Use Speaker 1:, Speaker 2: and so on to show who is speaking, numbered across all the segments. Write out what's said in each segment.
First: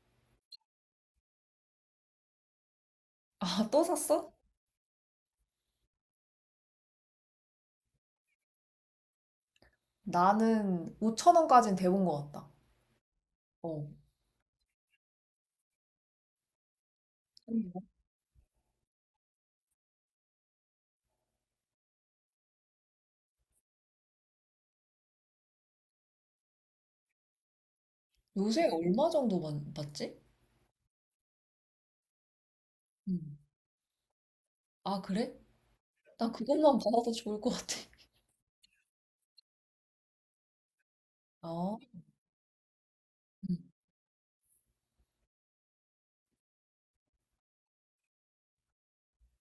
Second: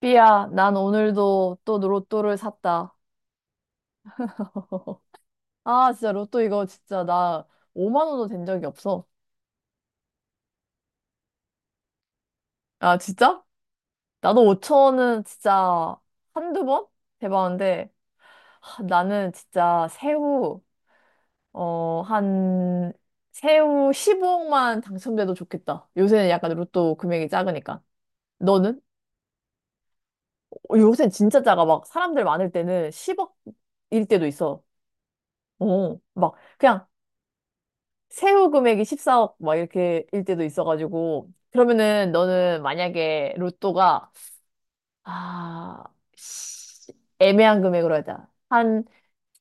Speaker 1: 삐야, 난 오늘도 또 로또를 샀다.
Speaker 2: 아, 또 샀어?
Speaker 1: 아, 진짜 로또 이거 진짜 나 5만 원도 된 적이 없어.
Speaker 2: 나는 5천 원까진 돼본 것 같다.
Speaker 1: 아, 진짜?
Speaker 2: 어.
Speaker 1: 나도 5천 원은 진짜 한두 번?
Speaker 2: 음.
Speaker 1: 대박인데, 하, 나는 진짜 어, 한, 새우 15억만 당첨돼도 좋겠다. 요새는 약간 로또 금액이 작으니까.
Speaker 2: 요새
Speaker 1: 너는?
Speaker 2: 얼마 정도 받지?
Speaker 1: 어, 요새는 진짜 작아. 막 사람들 많을 때는
Speaker 2: 음.
Speaker 1: 10억일 때도 있어.
Speaker 2: 아, 그래?
Speaker 1: 어,
Speaker 2: 나
Speaker 1: 막
Speaker 2: 그것만
Speaker 1: 그냥
Speaker 2: 받아도 좋을 것 같아.
Speaker 1: 세후 금액이 14억 막 이렇게 일 때도 있어가지고,
Speaker 2: 어.
Speaker 1: 그러면은 너는 만약에
Speaker 2: 음.
Speaker 1: 로또가 아 시- 애매한 금액으로 하자. 한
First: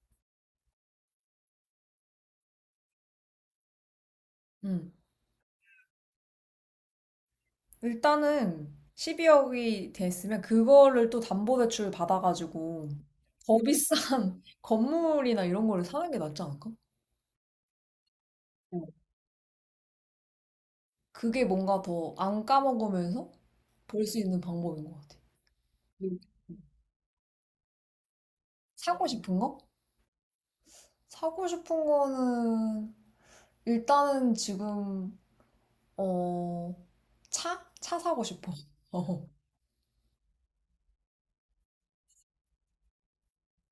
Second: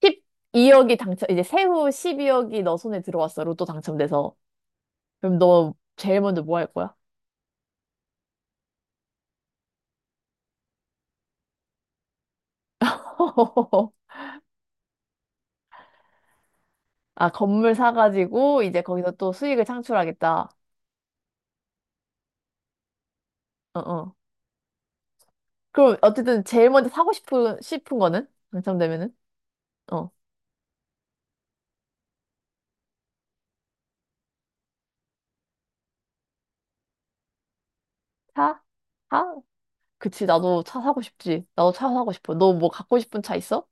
Speaker 1: 12억이 당첨, 이제 세후 12억이 너 손에 들어왔어, 로또 당첨돼서.
Speaker 2: 음.
Speaker 1: 그럼 너 제일 먼저 뭐 할 거야?
Speaker 2: 일단은 12억이 됐으면 그거를 또 담보대출 받아가지고 더 비싼 건물이나 이런 거를 사는 게 낫지 않을까?
Speaker 1: 아, 건물 사가지고 이제
Speaker 2: 어.
Speaker 1: 거기서 또 수익을 창출하겠다.
Speaker 2: 그게 뭔가 더 안 까먹으면서
Speaker 1: 어어,
Speaker 2: 볼 수 있는 방법인 것 같아.
Speaker 1: 그럼
Speaker 2: 음.
Speaker 1: 어쨌든 제일 먼저 사고 싶은 거는,
Speaker 2: 사고
Speaker 1: 당첨되면은.
Speaker 2: 싶은 거?
Speaker 1: 어,
Speaker 2: 사고 싶은 거는 일단은 지금 어 차? 차 사고 싶어.
Speaker 1: 사?
Speaker 2: 어.
Speaker 1: 사? 그치, 나도 차 사고 싶지. 나도 차 사고 싶어. 너 뭐 갖고 싶은 차 있어?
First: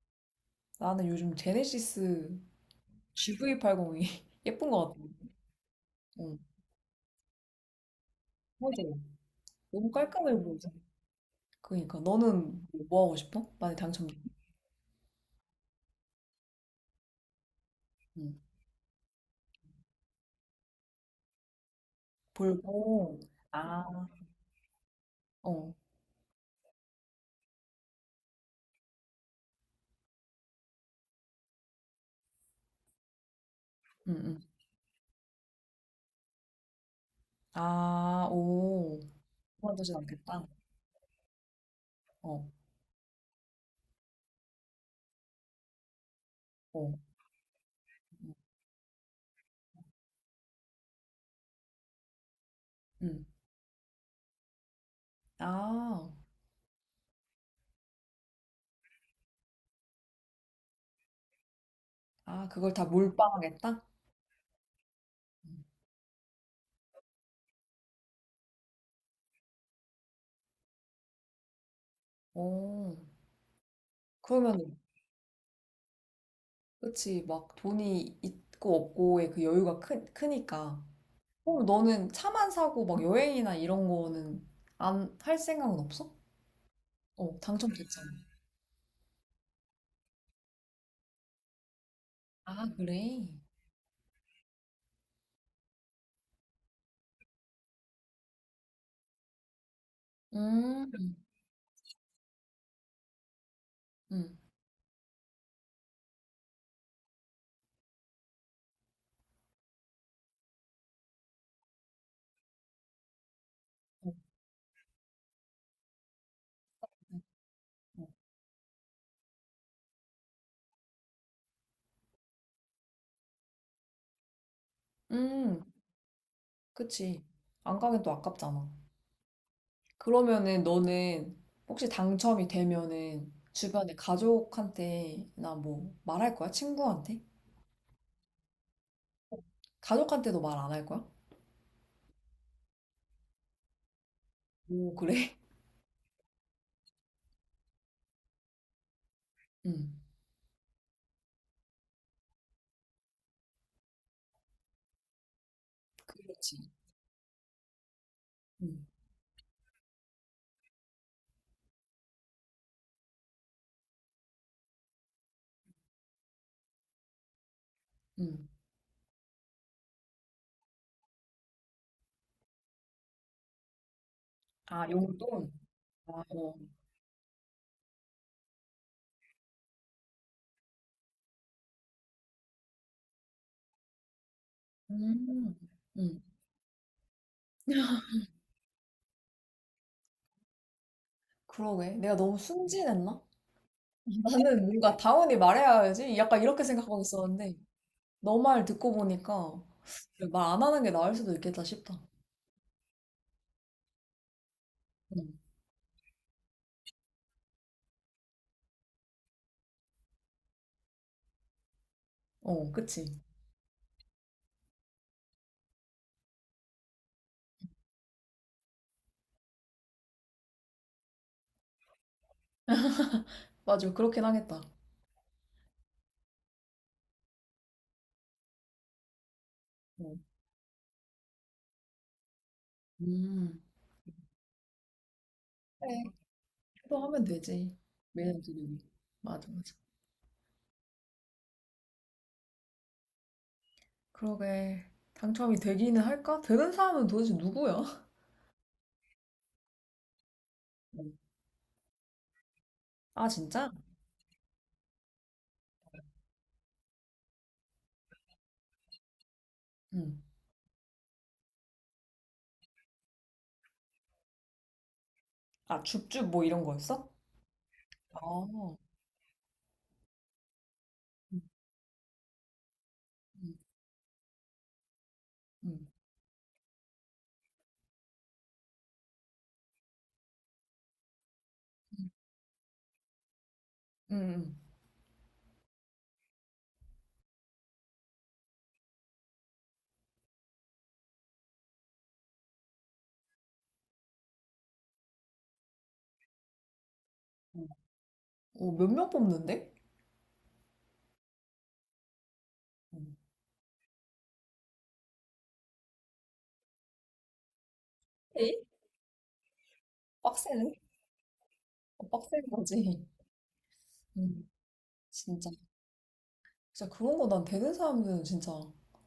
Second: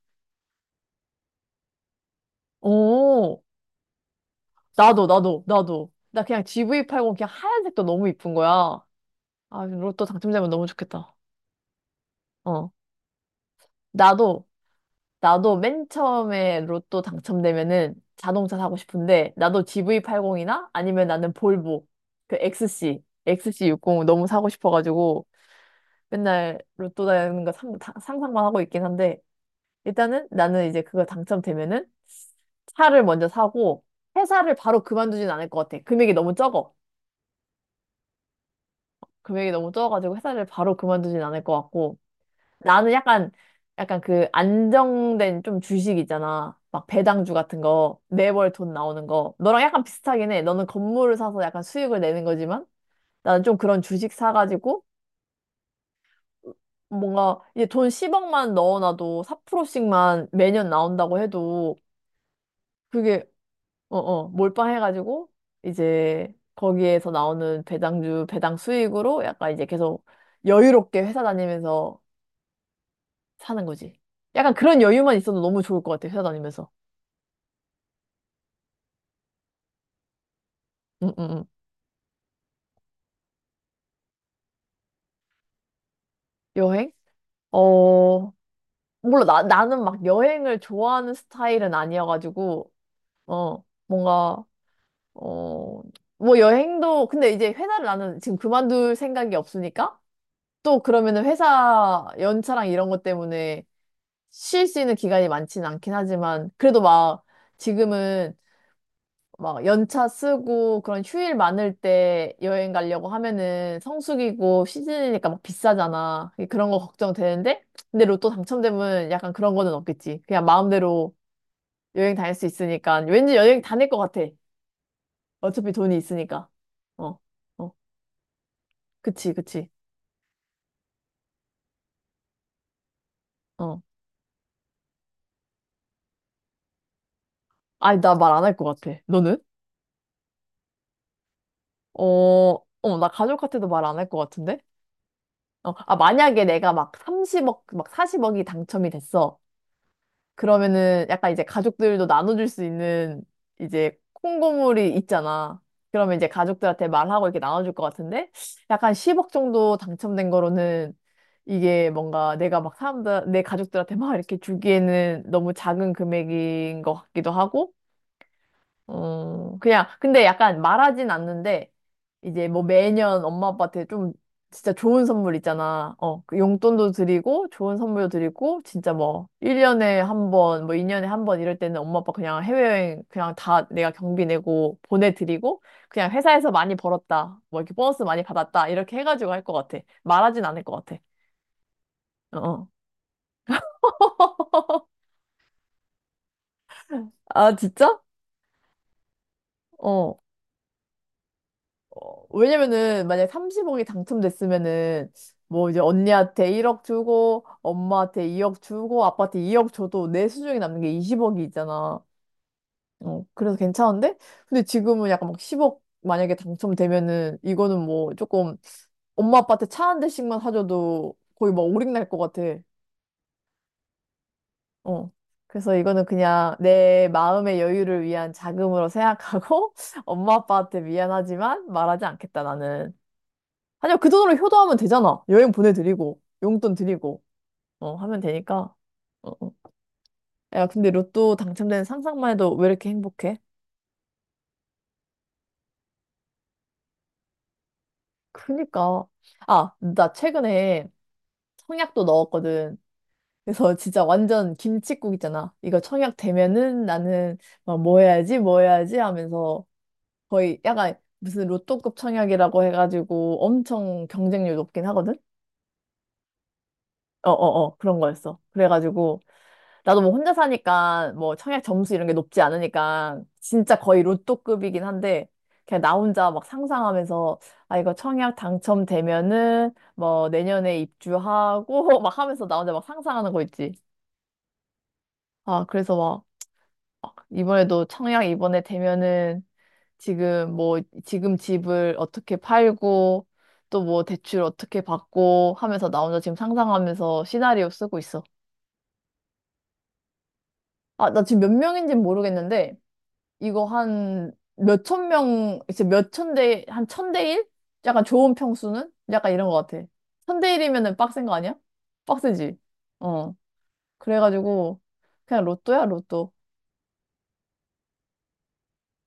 Speaker 2: 나는 요즘 제네시스
Speaker 1: 오,
Speaker 2: GV80이 예쁜 것 같아.
Speaker 1: 나도, 나도, 나도. 나
Speaker 2: 어.
Speaker 1: 그냥 GV80 그냥 하얀색도 너무 이쁜 거야.
Speaker 2: 맞아.
Speaker 1: 아,
Speaker 2: 너무
Speaker 1: 로또
Speaker 2: 깔끔해
Speaker 1: 당첨되면 너무
Speaker 2: 보이잖아.
Speaker 1: 좋겠다.
Speaker 2: 그러니까 너는
Speaker 1: 어.
Speaker 2: 뭐 하고 싶어? 만약 당첨되면?
Speaker 1: 나도, 나도 맨 처음에 로또 당첨되면은
Speaker 2: 응.
Speaker 1: 자동차 사고 싶은데, 나도 GV80이나, 아니면 나는 볼보, 그 XC,
Speaker 2: 볼고.
Speaker 1: XC60
Speaker 2: 아.
Speaker 1: 너무 사고 싶어가지고.
Speaker 2: 어.
Speaker 1: 맨날 로또 되는 거 상상만 하고 있긴 한데, 일단은 나는 이제 그거 당첨되면은 차를 먼저 사고,
Speaker 2: 응, 응.
Speaker 1: 회사를 바로 그만두진 않을 것 같아. 금액이 너무 적어.
Speaker 2: 아, 오.
Speaker 1: 금액이 너무
Speaker 2: 그만두진
Speaker 1: 적어가지고
Speaker 2: 않겠다.
Speaker 1: 회사를 바로 그만두진 않을 것 같고.
Speaker 2: 어.
Speaker 1: 나는 약간 그 안정된 좀 주식 있잖아. 막
Speaker 2: 어.
Speaker 1: 배당주 같은 거
Speaker 2: 응.
Speaker 1: 매월 돈 나오는 거, 너랑 약간 비슷하긴 해. 너는 건물을 사서 약간 수익을 내는 거지만,
Speaker 2: 응.
Speaker 1: 나는 좀 그런 주식 사가지고
Speaker 2: 아.
Speaker 1: 뭔가, 이제 돈 10억만 넣어놔도 4%씩만 매년 나온다고 해도.
Speaker 2: 아, 그걸 다
Speaker 1: 그게
Speaker 2: 몰빵하겠다?
Speaker 1: 어어, 몰빵해가지고
Speaker 2: 응.
Speaker 1: 이제 거기에서 나오는 배당주 배당 수익으로 약간 이제 계속 여유롭게 회사 다니면서
Speaker 2: 오.
Speaker 1: 사는 거지. 약간
Speaker 2: 그러면
Speaker 1: 그런 여유만 있어도 너무 좋을 것 같아, 회사 다니면서.
Speaker 2: 그치, 막 돈이 있고 없고의 그 여유가 크니까.
Speaker 1: 응응응.
Speaker 2: 그럼 너는 차만 사고 막 여행이나 이런 거는 안 할 생각은 없어?
Speaker 1: 여행?
Speaker 2: 어, 당첨됐잖아.
Speaker 1: 어, 몰라. 나 나는 막 여행을 좋아하는 스타일은
Speaker 2: 아,
Speaker 1: 아니어가지고.
Speaker 2: 그래?
Speaker 1: 어, 뭔가, 어, 뭐 여행도. 근데 이제 회사를 나는 지금 그만둘 생각이 없으니까, 또
Speaker 2: 음,
Speaker 1: 그러면은 회사 연차랑 이런 것 때문에
Speaker 2: 음,
Speaker 1: 쉴 수 있는 기간이 많지는 않긴 하지만, 그래도 막 지금은, 막 연차 쓰고 그런 휴일 많을 때 여행 가려고 하면은
Speaker 2: 어,
Speaker 1: 성수기고 시즌이니까 막 비싸잖아. 그런 거 걱정되는데, 근데
Speaker 2: 어.
Speaker 1: 로또 당첨되면 약간 그런 거는 없겠지. 그냥 마음대로 여행 다닐 수 있으니까 왠지 여행 다닐 것 같아.
Speaker 2: 음,
Speaker 1: 어차피 돈이 있으니까. 어,
Speaker 2: 그치.
Speaker 1: 어,
Speaker 2: 안 가긴 또 아깝잖아.
Speaker 1: 그치, 그치.
Speaker 2: 그러면은 너는 혹시 당첨이 되면은
Speaker 1: 어.
Speaker 2: 주변에 가족한테나 뭐 말할 거야? 친구한테?
Speaker 1: 아니, 나 말 안 할 것 같아. 너는?
Speaker 2: 가족한테도 말 안 할 거야?
Speaker 1: 어, 어, 나 가족한테도 말 안 할 것 같은데?
Speaker 2: 오, 그래?
Speaker 1: 어, 아, 만약에 내가 막 30억, 막 40억이 당첨이 됐어.
Speaker 2: 응,
Speaker 1: 그러면은 약간 이제 가족들도 나눠줄 수 있는, 이제 콩고물이 있잖아. 그러면 이제
Speaker 2: 그렇지.
Speaker 1: 가족들한테 말하고 이렇게 나눠줄 것 같은데,
Speaker 2: 응,
Speaker 1: 약간 10억 정도 당첨된 거로는, 이게 뭔가 내가 막 내 가족들한테 막 이렇게 주기에는 너무 작은 금액인 것 같기도 하고.
Speaker 2: 응.
Speaker 1: 어, 그냥, 근데 약간 말하진 않는데, 이제 뭐 매년 엄마 아빠한테 좀 진짜
Speaker 2: 아,
Speaker 1: 좋은 선물
Speaker 2: 용돈?
Speaker 1: 있잖아. 어,
Speaker 2: 아,
Speaker 1: 그
Speaker 2: 어.
Speaker 1: 용돈도 드리고, 좋은 선물도 드리고, 진짜 뭐, 1년에 한 번, 뭐 2년에 한번 이럴 때는 엄마 아빠 그냥 해외여행 그냥 다 내가 경비 내고
Speaker 2: 음,
Speaker 1: 보내드리고, 그냥
Speaker 2: 음.
Speaker 1: 회사에서 많이 벌었다, 뭐 이렇게 보너스 많이 받았다, 이렇게 해가지고 할 것 같아. 말하진 않을 것 같아.
Speaker 2: 그러게. 내가
Speaker 1: 어.
Speaker 2: 너무
Speaker 1: 어.
Speaker 2: 순진했나? 나는 뭔가 당연히 말해야지. 약간 이렇게 생각하고
Speaker 1: 아,
Speaker 2: 있었는데,
Speaker 1: 진짜?
Speaker 2: 너 말 듣고 보니까
Speaker 1: 어.
Speaker 2: 말 안 하는 게 나을 수도 있겠다 싶다.
Speaker 1: 어, 왜냐면은 만약에 30억이 당첨됐으면은
Speaker 2: 음.
Speaker 1: 뭐 이제 언니한테 1억 주고, 엄마한테 2억 주고, 아빠한테 2억 줘도 내 수중에 남는 게 20억이 있잖아.
Speaker 2: 어, 그치.
Speaker 1: 어, 그래서 괜찮은데? 근데 지금은 약간 막 10억 만약에 당첨되면은, 이거는 뭐 조금 엄마 아빠한테 차 한 대씩만 사줘도 거의 막 오링날 것 같아.
Speaker 2: 맞아. 그렇긴 하겠다.
Speaker 1: 어. 그래서 이거는 그냥 내 마음의 여유를 위한 자금으로 생각하고,
Speaker 2: 어.
Speaker 1: 엄마 아빠한테 미안하지만 말하지 않겠다 나는.
Speaker 2: 음.
Speaker 1: 아니야, 그 돈으로 효도하면 되잖아. 여행
Speaker 2: 그래.
Speaker 1: 보내드리고, 용돈 드리고,
Speaker 2: 기도하면 되지.
Speaker 1: 어, 하면
Speaker 2: 매년
Speaker 1: 되니까.
Speaker 2: 드리기.
Speaker 1: 어,
Speaker 2: 맞아,
Speaker 1: 어.
Speaker 2: 맞아.
Speaker 1: 야, 근데 로또 당첨되는 상상만 해도 왜 이렇게 행복해?
Speaker 2: 그러게. 당첨이 되기는 할까? 되는 사람은 도대체 누구야?
Speaker 1: 그니까. 아, 나 최근에
Speaker 2: 음.
Speaker 1: 청약도 넣었거든.
Speaker 2: 아, 진짜?
Speaker 1: 그래서 진짜 완전 김칫국 있잖아. 이거 청약 되면은 나는 막, 뭐 해야지, 뭐 해야지 하면서,
Speaker 2: 응.
Speaker 1: 거의 약간 무슨 로또급 청약이라고 해가지고 엄청 경쟁률 높긴 하거든?
Speaker 2: 아, 줍줍 뭐 이런 거였어?
Speaker 1: 어어어, 그런 거였어.
Speaker 2: 아,
Speaker 1: 그래가지고 나도 뭐 혼자 사니까, 뭐
Speaker 2: 음.
Speaker 1: 청약 점수 이런 게 높지 않으니까 진짜 거의 로또급이긴 한데,
Speaker 2: 응
Speaker 1: 그냥 나 혼자 막 상상하면서, 아 이거 청약 당첨되면은 뭐 내년에 입주하고 막 하면서 나 혼자 막 상상하는 거 있지.
Speaker 2: 응
Speaker 1: 아, 그래서 막 이번에도 청약 이번에 되면은, 지금 집을 어떻게 팔고, 또 뭐 대출 어떻게 받고 하면서 나 혼자 지금 상상하면서
Speaker 2: 응
Speaker 1: 시나리오 쓰고 있어.
Speaker 2: 어, 몇명 뽑는데?
Speaker 1: 아, 나 지금 몇 명인지는 모르겠는데,
Speaker 2: 음.
Speaker 1: 이거 한 몇천 명, 이제 몇천 대, 한 천 대 일? 약간 좋은
Speaker 2: 에?
Speaker 1: 평수는? 약간 이런 것 같아. 천 대
Speaker 2: 빡세네.
Speaker 1: 일이면은 빡센 거 아니야?
Speaker 2: 어, 빡센
Speaker 1: 빡세지?
Speaker 2: 거지.
Speaker 1: 어.
Speaker 2: 응
Speaker 1: 그래가지고, 그냥
Speaker 2: 진짜.
Speaker 1: 로또야, 로또.
Speaker 2: 진짜 그런 거 난 되는 사람들은 진짜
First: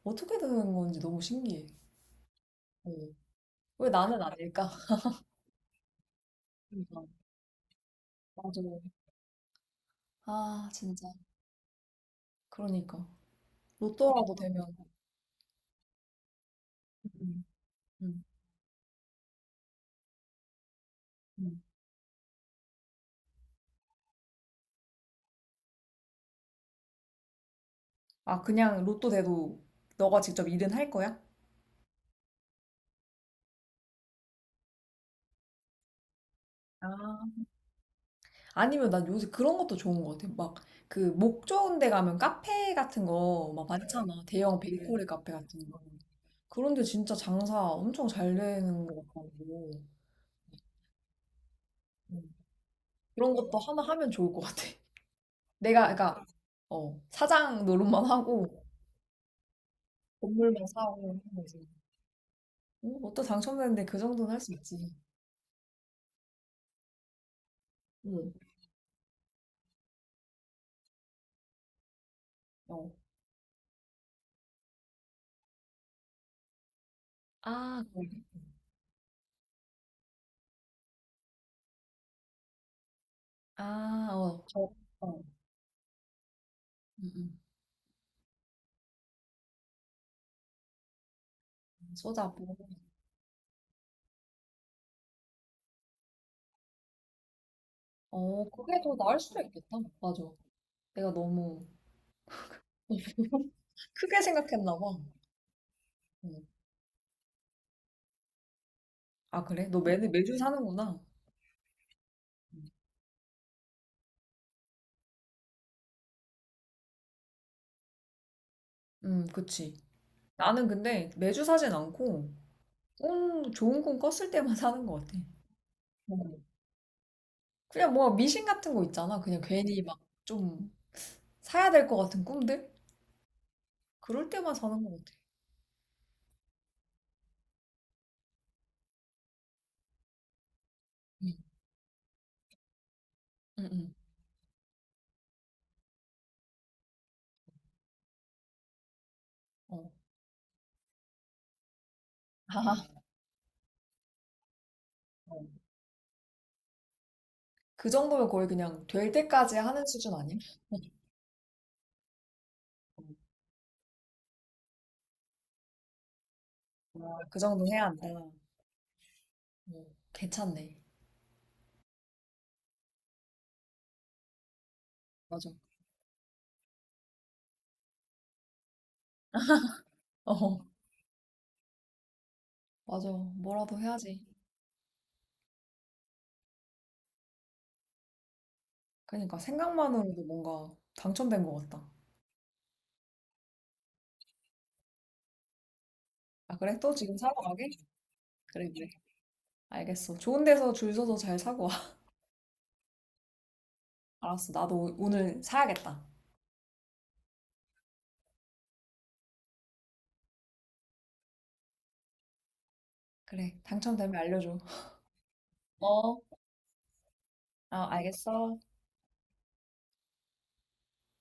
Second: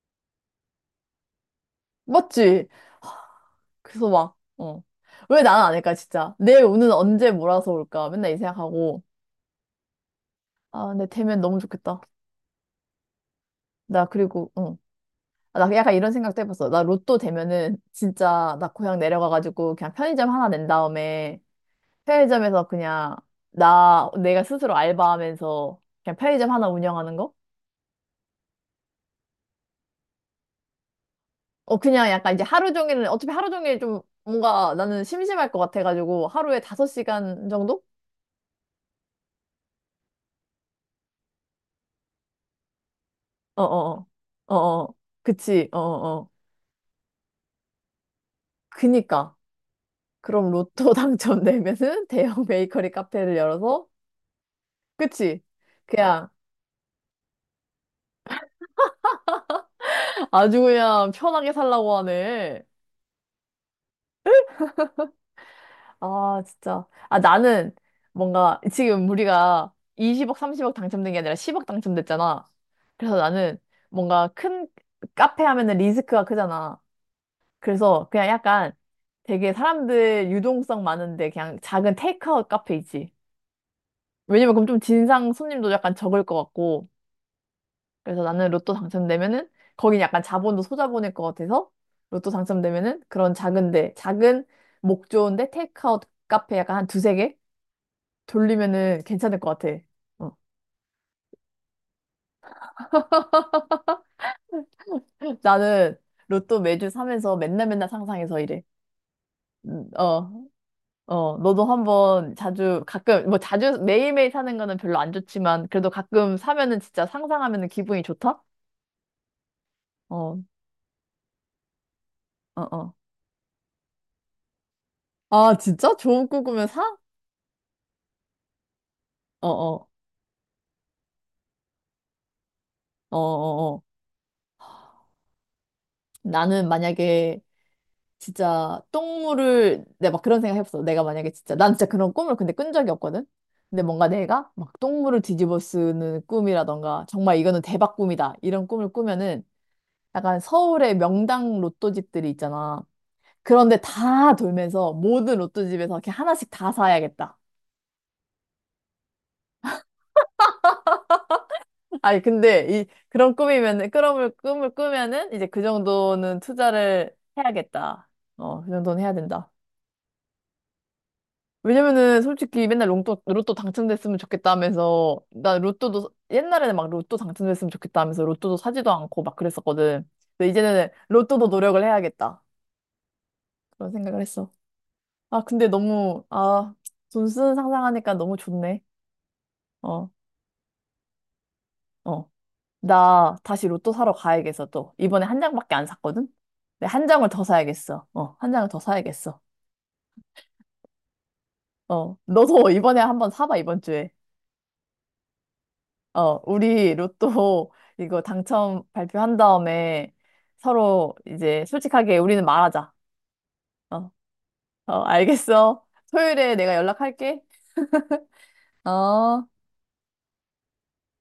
Speaker 2: 어떻게 되는 건지 너무 신기해.
Speaker 1: 맞지?
Speaker 2: 어. 왜
Speaker 1: 그래서
Speaker 2: 나는
Speaker 1: 막,
Speaker 2: 안 될까?
Speaker 1: 어. 왜 나는 안 할까, 진짜? 내 운은
Speaker 2: 그러니까.
Speaker 1: 언제 몰아서 올까? 맨날 이
Speaker 2: 맞아.
Speaker 1: 생각하고.
Speaker 2: 아,
Speaker 1: 아, 근데
Speaker 2: 진짜.
Speaker 1: 되면 너무 좋겠다.
Speaker 2: 그러니까.
Speaker 1: 나
Speaker 2: 로또라도
Speaker 1: 그리고,
Speaker 2: 되면.
Speaker 1: 응. 아, 나 약간 이런 생각도 해봤어. 나 로또
Speaker 2: 응
Speaker 1: 되면은
Speaker 2: 응
Speaker 1: 진짜 나 고향 내려가가지고 그냥 편의점 하나 낸 다음에,
Speaker 2: 응.
Speaker 1: 편의점에서 그냥 나 내가 스스로 알바하면서 그냥 편의점 하나 운영하는 거?
Speaker 2: 아, 그냥 로또 돼도 너가 직접 일은 할 거야?
Speaker 1: 어, 그냥 약간 이제 하루 종일은, 어차피 하루 종일 좀 뭔가 나는 심심할 것 같아가지고, 하루에 다섯
Speaker 2: 아.
Speaker 1: 시간 정도?
Speaker 2: 아니면 난 요새 그런 것도 좋은 것 같아. 막 그 목 좋은 데 가면 카페 같은 거
Speaker 1: 어,
Speaker 2: 막
Speaker 1: 어어,
Speaker 2: 많잖아. 대형
Speaker 1: 어어,
Speaker 2: 베이커리 카페
Speaker 1: 그치.
Speaker 2: 같은 거.
Speaker 1: 어어어,
Speaker 2: 그런데 진짜 장사 엄청 잘 되는 것 같고
Speaker 1: 그니까. 그럼 로또 당첨되면은
Speaker 2: 음,
Speaker 1: 대형 베이커리
Speaker 2: 그런
Speaker 1: 카페를
Speaker 2: 것도 하나
Speaker 1: 열어서.
Speaker 2: 하면 좋을 것 같아.
Speaker 1: 그치,
Speaker 2: 내가 그러니까
Speaker 1: 그냥
Speaker 2: 어, 사장 노릇만 하고
Speaker 1: 아주
Speaker 2: 건물만 사고
Speaker 1: 그냥
Speaker 2: 하는
Speaker 1: 편하게
Speaker 2: 거지.
Speaker 1: 살라고 하네.
Speaker 2: 어, 어떤 당첨됐는데 그 정도는 할 수 있지.
Speaker 1: 아, 진짜. 아, 나는
Speaker 2: 응.
Speaker 1: 뭔가 지금 우리가 20억, 30억 당첨된 게 아니라 10억 당첨됐잖아.
Speaker 2: 어.
Speaker 1: 그래서 나는 뭔가 큰 카페 하면은 리스크가 크잖아.
Speaker 2: 아, 그,
Speaker 1: 그래서 그냥 약간 되게 사람들 유동성 많은데 그냥 작은 테이크아웃 카페 있지.
Speaker 2: 아, 어,
Speaker 1: 왜냐면 그럼
Speaker 2: 저,
Speaker 1: 좀
Speaker 2: 어,
Speaker 1: 진상 손님도 약간 적을 것 같고.
Speaker 2: 음, 음.
Speaker 1: 그래서 나는 로또 당첨되면은 거긴 약간 자본도 소자본일 것 같아서, 로또
Speaker 2: 소자보.
Speaker 1: 당첨되면은 그런 작은데, 작은 목 좋은데 테이크아웃 카페 약간 한 두세 개?
Speaker 2: 어, 그게 더
Speaker 1: 돌리면은
Speaker 2: 나을
Speaker 1: 괜찮을
Speaker 2: 수도
Speaker 1: 것
Speaker 2: 있겠다.
Speaker 1: 같아.
Speaker 2: 맞아.
Speaker 1: 어.
Speaker 2: 내가 너무 크게 생각했나 봐.
Speaker 1: 나는
Speaker 2: 음.
Speaker 1: 로또 매주 사면서 맨날 맨날 상상해서 이래.
Speaker 2: 아, 그래? 너
Speaker 1: 어,
Speaker 2: 매주 사는구나.
Speaker 1: 어, 너도 한번,
Speaker 2: 음,
Speaker 1: 자주, 가끔, 뭐 자주 매일매일 사는 거는 별로 안 좋지만, 그래도 가끔 사면은 진짜 상상하면은 기분이 좋다?
Speaker 2: 그치.
Speaker 1: 어,
Speaker 2: 나는 근데 매주 사진 않고,
Speaker 1: 어, 어.
Speaker 2: 꿈, 좋은 꿈 꿨을 때만 사는 것 같아.
Speaker 1: 아, 진짜? 좋은 꿈
Speaker 2: 음.
Speaker 1: 꾸면 사?
Speaker 2: 그냥 뭐 미신 같은 거 있잖아. 그냥
Speaker 1: 어,
Speaker 2: 괜히
Speaker 1: 어,
Speaker 2: 막 좀 사야 될 것 같은 꿈들?
Speaker 1: 어, 어, 어.
Speaker 2: 그럴 때만 사는 것 같아.
Speaker 1: 나는 만약에 진짜 똥물을, 내가 막 그런 생각 해봤어. 내가 만약에
Speaker 2: 응,
Speaker 1: 진짜, 난 진짜 그런 꿈을 근데 꾼 적이 없거든.
Speaker 2: 응,
Speaker 1: 근데
Speaker 2: 응.
Speaker 1: 뭔가 내가 막 똥물을 뒤집어 쓰는 꿈이라던가, 정말 이거는 대박 꿈이다, 이런 꿈을 꾸면은
Speaker 2: 어.
Speaker 1: 약간 서울의 명당 로또집들이 있잖아. 그런데 다 돌면서 모든
Speaker 2: 어.
Speaker 1: 로또집에서 이렇게 하나씩 다 사야겠다.
Speaker 2: 그 정도면 거의 그냥 될 때까지 하는 수준 아니야?
Speaker 1: 아니, 근데 이 그런 꿈이면은, 그런 꿈을 꾸면은 이제 그 정도는 투자를
Speaker 2: 아, 그 정도 해야 한다.
Speaker 1: 해야겠다. 어, 그 정도는 해야 된다.
Speaker 2: 어, 괜찮네.
Speaker 1: 왜냐면은 솔직히 맨날 로또, 로또 당첨됐으면 좋겠다 하면서,
Speaker 2: 맞아.
Speaker 1: 나 로또도, 옛날에는 막 로또 당첨됐으면 좋겠다 하면서 로또도 사지도 않고 막 그랬었거든. 근데
Speaker 2: 어,
Speaker 1: 이제는 로또도 노력을 해야겠다,
Speaker 2: 맞아. 뭐라도
Speaker 1: 그런 생각을
Speaker 2: 해야지.
Speaker 1: 했어. 아, 근데 너무, 아, 돈 쓰는 상상하니까 너무 좋네.
Speaker 2: 그러니까
Speaker 1: 어,
Speaker 2: 생각만으로도 뭔가 당첨된 것 같다.
Speaker 1: 어. 나 다시 로또 사러 가야겠어, 또. 이번에 한 장밖에 안 샀거든?
Speaker 2: 아, 그래?
Speaker 1: 근데
Speaker 2: 또
Speaker 1: 한
Speaker 2: 지금
Speaker 1: 장을
Speaker 2: 사러
Speaker 1: 더
Speaker 2: 가게?
Speaker 1: 사야겠어. 어, 한
Speaker 2: 그래,
Speaker 1: 장을 더
Speaker 2: 그래.
Speaker 1: 사야겠어.
Speaker 2: 알겠어. 좋은 데서 줄 서서 잘 사고 와.
Speaker 1: 어, 너도 이번에 한번 사봐, 이번 주에.
Speaker 2: 알았어. 나도 오늘 사야겠다.
Speaker 1: 어, 우리 로또 이거 당첨 발표한 다음에 서로 이제 솔직하게 우리는 말하자.
Speaker 2: 그래.
Speaker 1: 어,
Speaker 2: 당첨되면 알려줘.
Speaker 1: 어, 알겠어.
Speaker 2: 어,
Speaker 1: 토요일에 내가 연락할게.
Speaker 2: 아, 알겠어.
Speaker 1: 어.